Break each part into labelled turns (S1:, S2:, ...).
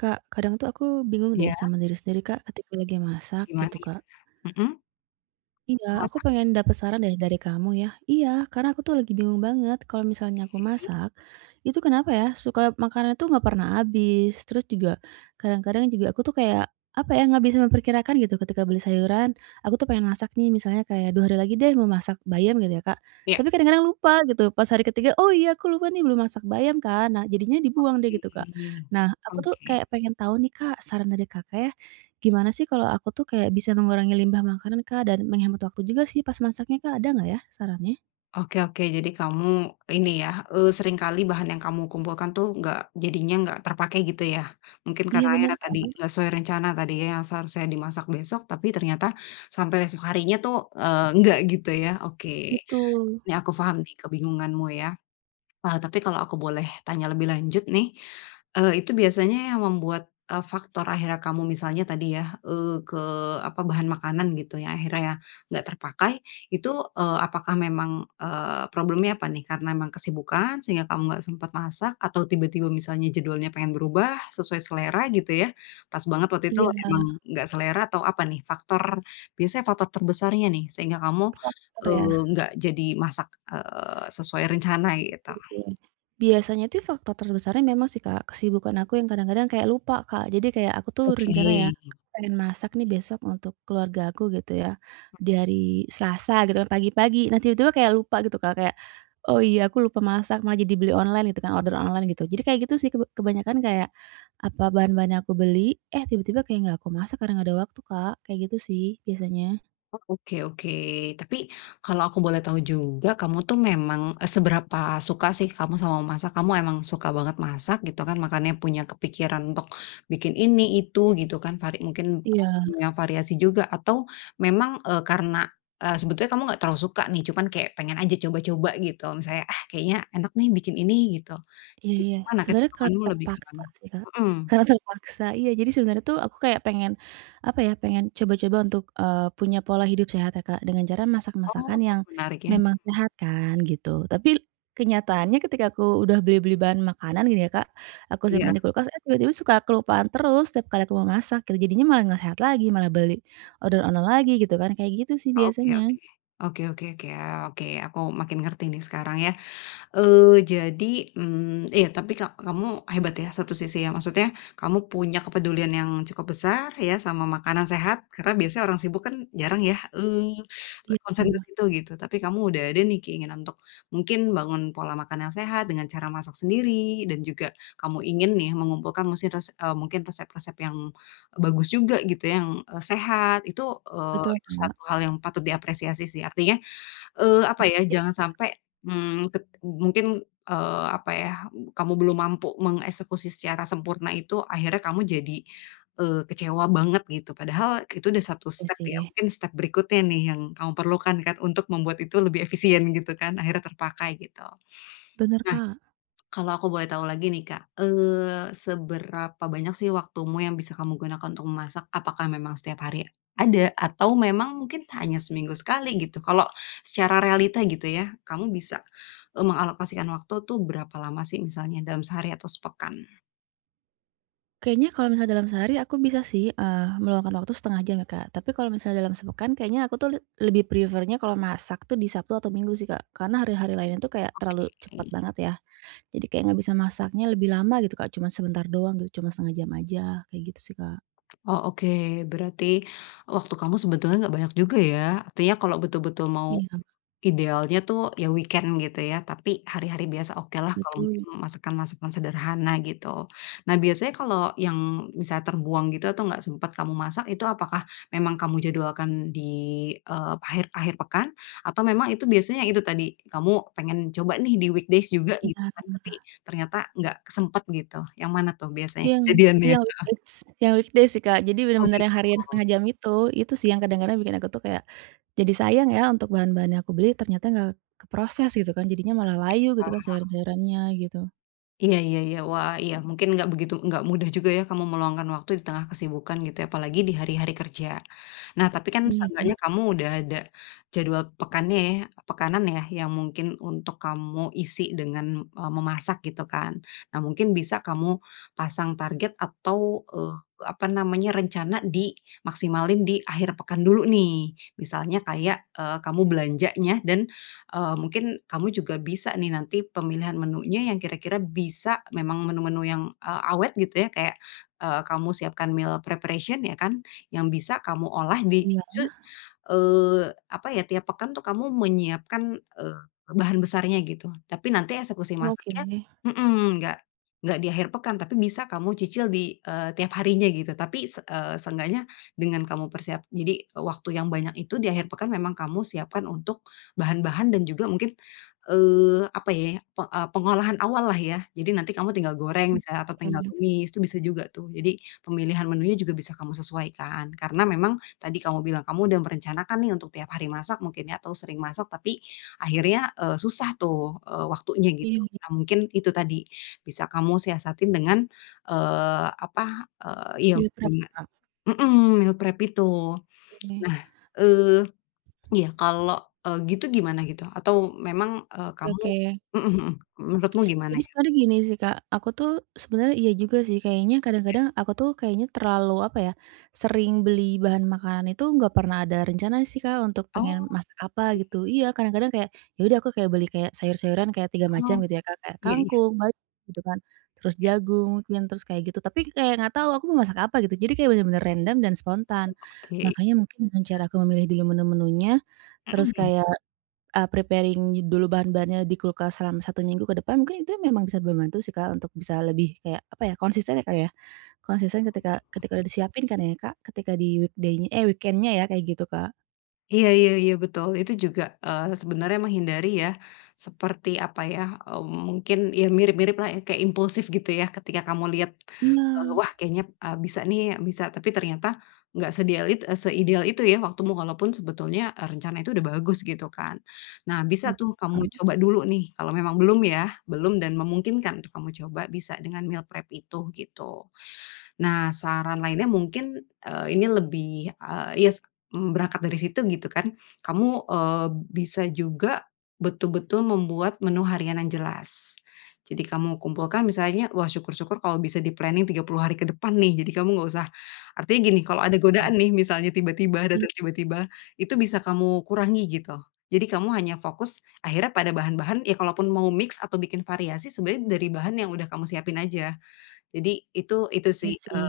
S1: Kak, kadang tuh aku bingung deh
S2: Iya,
S1: sama diri sendiri, Kak, ketika lagi masak
S2: gimana
S1: gitu, Kak.
S2: gimana? Mhm,
S1: Iya, aku pengen
S2: memasaknya,
S1: dapet saran deh dari kamu ya. Iya, karena aku tuh lagi bingung banget kalau misalnya aku
S2: oke.
S1: masak, itu kenapa ya, suka makanan tuh nggak pernah habis, terus juga kadang-kadang juga aku tuh kayak, apa ya, nggak bisa memperkirakan gitu ketika beli sayuran. Aku tuh pengen masak nih misalnya kayak 2 hari lagi deh mau masak bayam gitu ya, Kak.
S2: Iya,
S1: Tapi kadang-kadang lupa gitu, pas hari ketiga, "Oh iya aku lupa nih belum masak bayam kan." Nah jadinya dibuang deh gitu, Kak.
S2: oke.
S1: Nah, aku tuh
S2: Oke
S1: kayak pengen tahu nih, Kak, saran dari Kakak ya. Gimana sih kalau aku tuh kayak bisa mengurangi limbah makanan, Kak, dan menghemat waktu juga sih pas masaknya, Kak, ada nggak ya sarannya?
S2: oke, jadi kamu ini ya, seringkali bahan yang kamu kumpulkan tuh nggak jadinya nggak terpakai gitu ya? Mungkin
S1: Iya
S2: karena
S1: bener
S2: akhirnya
S1: kak.
S2: tadi nggak sesuai rencana tadi ya, yang seharusnya dimasak besok, tapi ternyata sampai esok harinya tuh, enggak gitu ya? Oke,
S1: Betul.
S2: ini aku paham nih kebingunganmu ya. Tapi kalau aku boleh tanya lebih lanjut nih, itu biasanya yang membuat, faktor akhirnya kamu misalnya tadi ya, ke apa, bahan makanan gitu yang akhirnya nggak terpakai, itu, apakah memang, problemnya apa nih? Karena memang kesibukan sehingga kamu nggak sempat masak atau tiba-tiba misalnya jadwalnya pengen berubah sesuai selera gitu ya, pas banget waktu itu
S1: Iya,
S2: emang nggak selera atau apa nih faktor biasanya faktor terbesarnya nih sehingga kamu,
S1: faktor ya.
S2: nggak jadi masak, sesuai rencana gitu?
S1: Oke. Biasanya tuh faktor terbesarnya memang sih, Kak, kesibukan aku yang kadang-kadang kayak lupa, Kak. Jadi kayak aku tuh
S2: Oke.
S1: rencana ya, aku pengen masak nih besok untuk keluarga aku gitu ya, di hari Selasa gitu kan pagi-pagi. Nah tiba-tiba kayak lupa gitu, Kak, kayak, "Oh iya aku lupa masak," malah jadi beli online gitu kan, order online gitu. Jadi kayak gitu sih kebanyakan kayak, apa bahan-bahan yang aku beli, eh tiba-tiba kayak nggak aku masak karena nggak ada waktu, Kak, kayak gitu sih biasanya.
S2: Oh, oke oke. Tapi kalau aku boleh tahu juga, kamu tuh memang, seberapa suka sih kamu sama masak? Kamu emang suka banget masak gitu kan, makanya punya kepikiran untuk bikin ini, itu gitu kan, vari mungkin,
S1: Iya.
S2: menu yang variasi juga atau memang, karena, sebetulnya kamu nggak terlalu suka nih, cuman kayak pengen aja coba-coba gitu, misalnya, "Ah, kayaknya enak nih bikin ini," gitu.
S1: Iya
S2: Gitu,
S1: iya,
S2: mana
S1: sebenarnya karena
S2: kecenderunganmu lebih ke
S1: terpaksa
S2: mana?
S1: sih, Kak.
S2: Mhm.
S1: Karena terpaksa, iya, jadi sebenarnya tuh aku kayak pengen, apa ya, pengen coba-coba untuk, punya pola hidup sehat ya, Kak, dengan cara masak masakan
S2: Oh,
S1: yang
S2: menarik ya.
S1: memang sehat kan, gitu. Tapi kenyataannya ketika aku udah beli-beli bahan makanan gitu ya, Kak, aku simpan
S2: Iya.
S1: di kulkas, eh, tiba-tiba suka kelupaan terus setiap kali aku mau masak gitu, jadinya malah nggak sehat lagi, malah beli order online lagi gitu kan, kayak gitu sih
S2: Oke
S1: biasanya.
S2: oke. Oke, ah, oke aku makin ngerti nih sekarang ya. Jadi, iya tapi kamu hebat ya satu sisi ya, maksudnya kamu punya kepedulian yang cukup besar ya sama makanan sehat, karena biasanya orang sibuk kan jarang ya, konsen ke
S1: Iya,
S2: situ gitu. Tapi kamu udah ada nih keinginan untuk mungkin bangun pola makan yang sehat dengan cara masak sendiri dan juga kamu ingin nih mengumpulkan mungkin resep-resep yang bagus juga gitu ya, yang, sehat. Itu,
S1: betul,
S2: itu
S1: Kak.
S2: satu hal yang patut diapresiasi sih. Artinya apa ya, jangan sampai, mungkin, apa ya, kamu belum mampu mengeksekusi secara sempurna itu, akhirnya kamu jadi, kecewa banget gitu. Padahal itu udah satu
S1: Iya
S2: step ya,
S1: sih,
S2: mungkin step berikutnya nih yang kamu perlukan kan untuk membuat itu lebih efisien gitu kan, akhirnya terpakai gitu.
S1: bener,
S2: Nah
S1: Kak.
S2: kalau aku boleh tahu lagi nih Kak, seberapa banyak sih waktumu yang bisa kamu gunakan untuk memasak? Apakah memang setiap hari ada? Atau memang mungkin hanya seminggu sekali gitu? Kalau secara realita gitu ya, kamu bisa, mengalokasikan waktu tuh berapa lama sih misalnya dalam sehari atau sepekan?
S1: Kayaknya kalau misalnya dalam sehari aku bisa sih, meluangkan waktu setengah jam ya, Kak. Tapi kalau misalnya dalam sepekan kayaknya aku tuh lebih prefer-nya kalau masak tuh di Sabtu atau Minggu sih, Kak. Karena hari-hari lainnya tuh kayak terlalu cepat banget ya. Jadi kayak nggak bisa masaknya lebih lama gitu, Kak, cuma sebentar doang gitu, cuma setengah jam aja, kayak gitu sih, Kak.
S2: Oh oke, berarti waktu kamu sebetulnya nggak banyak juga ya? Artinya kalau betul-betul mau
S1: Iya,
S2: Idealnya tuh ya weekend gitu ya, tapi hari-hari biasa oke lah kalau mungkin
S1: betul.
S2: masakan-masakan sederhana gitu. Nah biasanya kalau yang bisa terbuang gitu atau nggak sempat kamu masak itu apakah memang kamu jadwalkan di, akhir akhir pekan atau memang itu biasanya itu tadi, kamu pengen coba nih di weekdays juga gitu
S1: Iya.
S2: kan, tapi ternyata nggak kesempet gitu, yang mana tuh
S1: Itu
S2: biasanya
S1: yang itu
S2: kejadiannya?
S1: yang weekdays sih, Kak. Jadi
S2: Oh
S1: bener-bener
S2: gitu,
S1: yang harian setengah jam itu sih yang kadang-kadang bikin aku tuh kayak, jadi sayang ya untuk bahan-bahan yang aku beli ternyata nggak keproses gitu kan, jadinya malah layu gitu kan
S2: oke.
S1: sayur-sayurannya gitu.
S2: Iya iya iya. Wah, iya, mungkin nggak begitu nggak mudah juga ya kamu meluangkan waktu di tengah kesibukan gitu ya, apalagi di hari-hari kerja. Nah, tapi kan
S1: Iya,
S2: seenggaknya kamu udah ada jadwal pekannya ya pekanan ya, yang mungkin untuk kamu isi dengan, memasak gitu kan. Nah, mungkin bisa kamu pasang target atau, eee, apa namanya, rencana dimaksimalin di akhir pekan dulu nih. Misalnya kayak, kamu belanjanya dan mungkin kamu juga bisa nih nanti pemilihan menunya yang kira-kira bisa memang menu-menu yang, awet gitu ya kayak, kamu siapkan meal preparation ya kan, yang bisa kamu olah di
S1: iya.
S2: eee, apa ya, tiap pekan tuh kamu menyiapkan, bahan besarnya gitu. Tapi nanti eksekusi
S1: Oh, oke.
S2: masaknya mhm, nggak di akhir pekan, tapi bisa kamu cicil di, tiap harinya gitu. Tapi seenggaknya dengan kamu persiap jadi eh, waktu yang banyak itu di akhir pekan memang kamu siapkan untuk, bahan-bahan dan juga mungkin, apa ya, pengolahan awal lah ya. Jadi nanti kamu tinggal goreng misalnya atau
S1: Iya
S2: tinggal
S1: iya.
S2: tumis, itu bisa juga tuh. Jadi pemilihan menunya juga bisa kamu sesuaikan. Karena memang tadi kamu bilang kamu udah merencanakan nih untuk tiap hari masak mungkin ya atau sering masak tapi akhirnya, susah tuh, waktunya gitu.
S1: Iya,
S2: Nah mungkin itu tadi, bisa kamu siasatin dengan, apa, iya
S1: biar prep,
S2: dengan
S1: Kak.
S2: mhm, meal prep itu.
S1: Oke.
S2: Nah, eee Iya, kalau, gitu gimana gitu? Atau memang, kamu
S1: Oke oke.
S2: mhm mhm, menurutmu gimana
S1: Jadi
S2: ya?
S1: sebenarnya gini sih, Kak, aku tuh sebenarnya iya juga sih kayaknya
S2: Iya.
S1: kadang-kadang aku tuh kayaknya terlalu, apa ya, sering beli bahan makanan itu nggak pernah ada rencana sih, Kak, untuk pengen
S2: Oh,
S1: masak apa
S2: i
S1: gitu. Iya, kadang-kadang kayak, ya udah aku kayak beli kayak sayur-sayuran kayak 3 macam
S2: oh,
S1: gitu ya, Kak, kayak
S2: iya iya
S1: kangkung, bayam, gitu kan, terus
S2: iya,
S1: jagung mungkin, terus kayak gitu. Tapi kayak nggak tahu aku mau masak apa gitu, jadi kayak bener-bener random dan spontan.
S2: oke.
S1: Makanya mungkin dengan cara aku memilih dulu menu-menunya, terus
S2: Mhm.
S1: kayak preparing dulu bahan-bahannya di kulkas selama 1 minggu ke depan mungkin itu memang bisa membantu sih, Kak, untuk bisa lebih kayak, apa ya, konsisten ya, Kak, ya. Konsisten ketika ketika udah disiapin kan ya, Kak, ketika di weekday-nya eh, weekend-nya ya kayak gitu, Kak.
S2: Iya iya iya, betul. Itu juga, sebenarnya menghindari ya, seperti apa ya, eee, mungkin ya mirip-mirip lah ya kayak impulsif gitu ya ketika kamu lihat,
S1: Iya,
S2: wah kayaknya, bisa nih, bisa, tapi ternyata nggak sedial it eee, seideal itu ya waktumu walaupun sebetulnya, rencana itu udah bagus gitu kan. Nah bisa tuh
S1: betul,
S2: kamu
S1: Kak.
S2: coba dulu nih kalau memang belum ya, belum dan memungkinkan tuh kamu coba bisa dengan meal prep itu, gitu. Nah, saran lainnya mungkin, ini lebih, berangkat dari situ gitu kan, kamu, bisa juga betul-betul membuat menu harian yang jelas. Jadi kamu kumpulkan misalnya, wah syukur-syukur kalau bisa di-planning 30 hari ke depan nih, jadi kamu nggak usah artinya gini, kalau ada
S1: Oh,
S2: godaan nih misalnya tiba-tiba,
S1: iya
S2: datang tiba-tiba, itu bisa kamu kurangi gitu. Jadi kamu hanya fokus akhirnya pada bahan-bahan ya kalaupun mau mix atau bikin variasi sebenarnya dari bahan yang udah kamu siapin aja. Jadi itu
S1: iya
S2: sih,
S1: sih,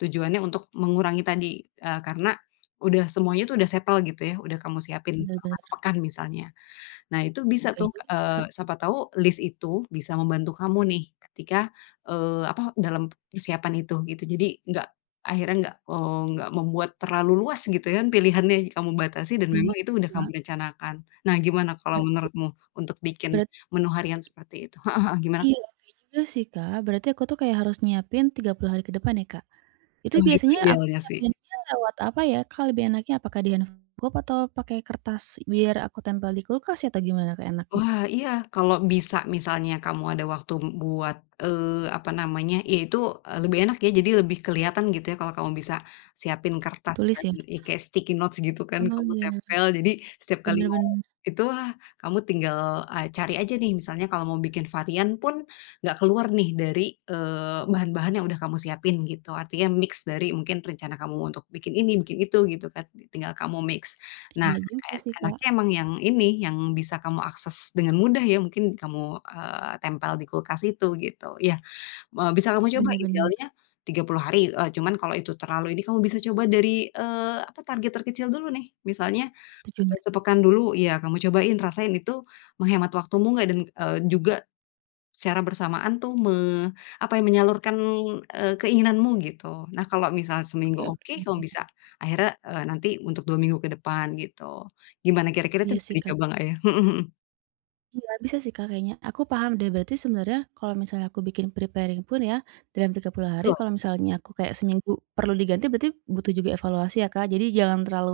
S2: tujuannya untuk mengurangi tadi, karena udah semuanya tuh udah settle gitu ya, udah kamu siapin. Mhm.
S1: bener
S2: Selama
S1: bener.
S2: sepekan misalnya. Nah itu bisa. Mhm.
S1: Kayak
S2: Tuh,
S1: juga sih, Kak.
S2: siapa tahu list itu bisa membantu kamu nih ketika, apa, dalam persiapan itu gitu. Jadi nggak akhirnya nggak, nggak membuat terlalu luas gitu kan pilihannya, kamu batasi dan
S1: Iya
S2: memang itu
S1: sih,
S2: udah kamu
S1: Kak.
S2: rencanakan. Nah gimana kalau
S1: Berarti
S2: menurutmu untuk bikin
S1: berarti
S2: menu harian seperti itu? Heeh heeh, gimana?
S1: iya, iya juga sih, Kak. Berarti aku tuh kayak harus nyiapin 30 hari ke depan ya, Kak? Itu
S2: Oh itu
S1: biasanya aku
S2: idealnya sih.
S1: siapinnya lewat apa ya, Kak, lebih enaknya? Apakah di handphone atau pakai kertas biar aku tempel di kulkas ya, atau gimana, Kak, enaknya?
S2: Wah, iya, kalau bisa misalnya kamu ada waktu buat, apa namanya, ya itu, lebih enak ya, jadi lebih kelihatan gitu ya kalau kamu bisa siapin kertas
S1: Tulis
S2: dan
S1: ya?
S2: ya kayak sticky notes gitu kan
S1: Oh,
S2: kamu
S1: iya,
S2: tempel, jadi setiap kali
S1: bener
S2: mau
S1: bener.
S2: itu, wah, kamu tinggal, cari aja nih misalnya kalau mau bikin varian pun nggak keluar nih dari, bahan-bahan yang udah kamu siapin gitu, artinya mix dari mungkin rencana kamu untuk bikin ini, bikin itu gitu kan, tinggal kamu mix. Nah
S1: Iya juga sih, Kak,
S2: Enaknya emang yang ini, yang bisa kamu akses dengan mudah ya, mungkin kamu, tempel di kulkas itu gitu. Iya, bisa kamu coba
S1: bener bener,
S2: idealnya 30 hari, cuman kalau itu terlalu ini kamu bisa coba dari, apa, target terkecil dulu nih. Misalnya,
S1: tujuh hari,
S2: sepekan dulu, ya kamu cobain, rasain itu menghemat waktumu nggak dan, juga secara bersamaan tuh apa ya, menyalurkan, keinginanmu gitu. Nah, kalau misal seminggu
S1: oke oke.
S2: oke, kamu bisa akhirnya, nanti untuk 2 minggu ke depan gitu. Gimana kira-kira itu
S1: Iya
S2: bisa
S1: sih, Kak.
S2: dicoba nggak ya? Mhm mhm.
S1: Iya, bisa sih, Kak, kayaknya. Aku paham deh, berarti sebenarnya kalau misalnya aku bikin preparing pun ya, dalam 30 hari
S2: Betul
S1: kalau misalnya aku kayak seminggu perlu diganti berarti butuh juga evaluasi ya, Kak. Jadi jangan terlalu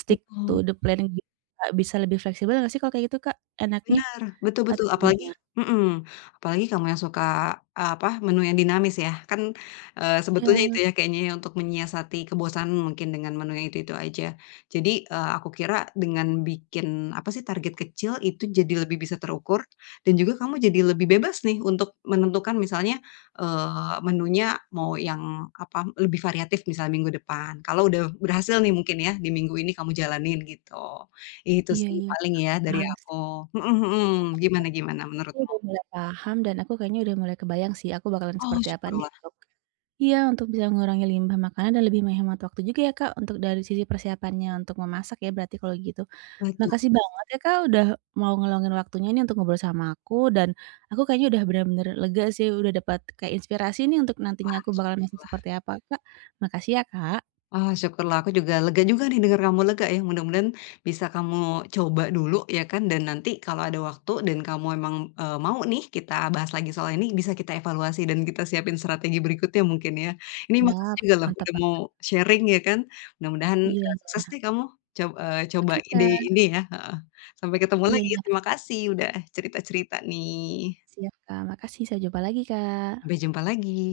S1: stick to
S2: betul.
S1: the plan gitu, Kak. Bisa lebih fleksibel nggak sih kalau kayak gitu, Kak, enaknya
S2: Bener, betul
S1: atau
S2: betul,
S1: gimana?
S2: apalagi mhm, apalagi kamu yang suka, apa, menu yang dinamis ya, kan, sebetulnya
S1: Iya
S2: itu ya kayaknya ya untuk menyiasati kebosanan mungkin dengan menu yang itu-itu aja. Jadi, aku kira dengan bikin, apa sih, target kecil itu jadi lebih bisa terukur dan juga kamu jadi lebih bebas nih untuk menentukan misalnya, menunya mau yang, apa, lebih variatif misalnya minggu depan. Kalau udah berhasil nih mungkin ya di minggu ini kamu jalanin gitu. Itu
S1: iya
S2: sih
S1: iya,
S2: paling ya dari
S1: paham sih.
S2: aku. Mhm mhm, gimana gimana
S1: Kayaknya aku
S2: menurutmu?
S1: udah mulai paham dan aku kayaknya udah mulai kebayang sih aku bakalan
S2: Oh
S1: seperti apa nih
S2: syukurlah,
S1: untuk iya, untuk bisa mengurangi limbah makanan dan lebih menghemat waktu juga ya, Kak, untuk dari sisi persiapannya untuk memasak ya berarti kalau gitu.
S2: betul.
S1: Makasih banget ya Kak, udah mau ngeluangin waktunya nih untuk ngobrol sama aku, dan aku kayaknya udah bener-bener lega sih, udah dapat kayak inspirasi nih untuk nantinya
S2: Kak,
S1: aku bakal masak
S2: syukurlah.
S1: seperti apa, Kak. Makasih ya, Kak.
S2: Ah, syukurlah aku juga lega juga nih dengar kamu lega ya, mudah-mudahan bisa kamu coba dulu ya kan dan nanti kalau ada waktu dan kamu emang, mau nih kita bahas lagi soal ini bisa kita evaluasi dan kita siapin strategi berikutnya mungkin ya. Ini makasih
S1: Ya
S2: juga loh
S1: mantap
S2: udah mau
S1: banget.
S2: sharing ya kan, mudah-mudahan,
S1: Iya iya.
S2: sukses deh kamu coba
S1: Oke
S2: ide
S1: Kak.
S2: ini ya, heeh. Sampai ketemu
S1: Iya
S2: lagi,
S1: iya.
S2: terima kasih udah cerita-cerita nih.
S1: Siap Kak, makasih. Sampai jumpa lagi, Kak.
S2: Sampai jumpa lagi.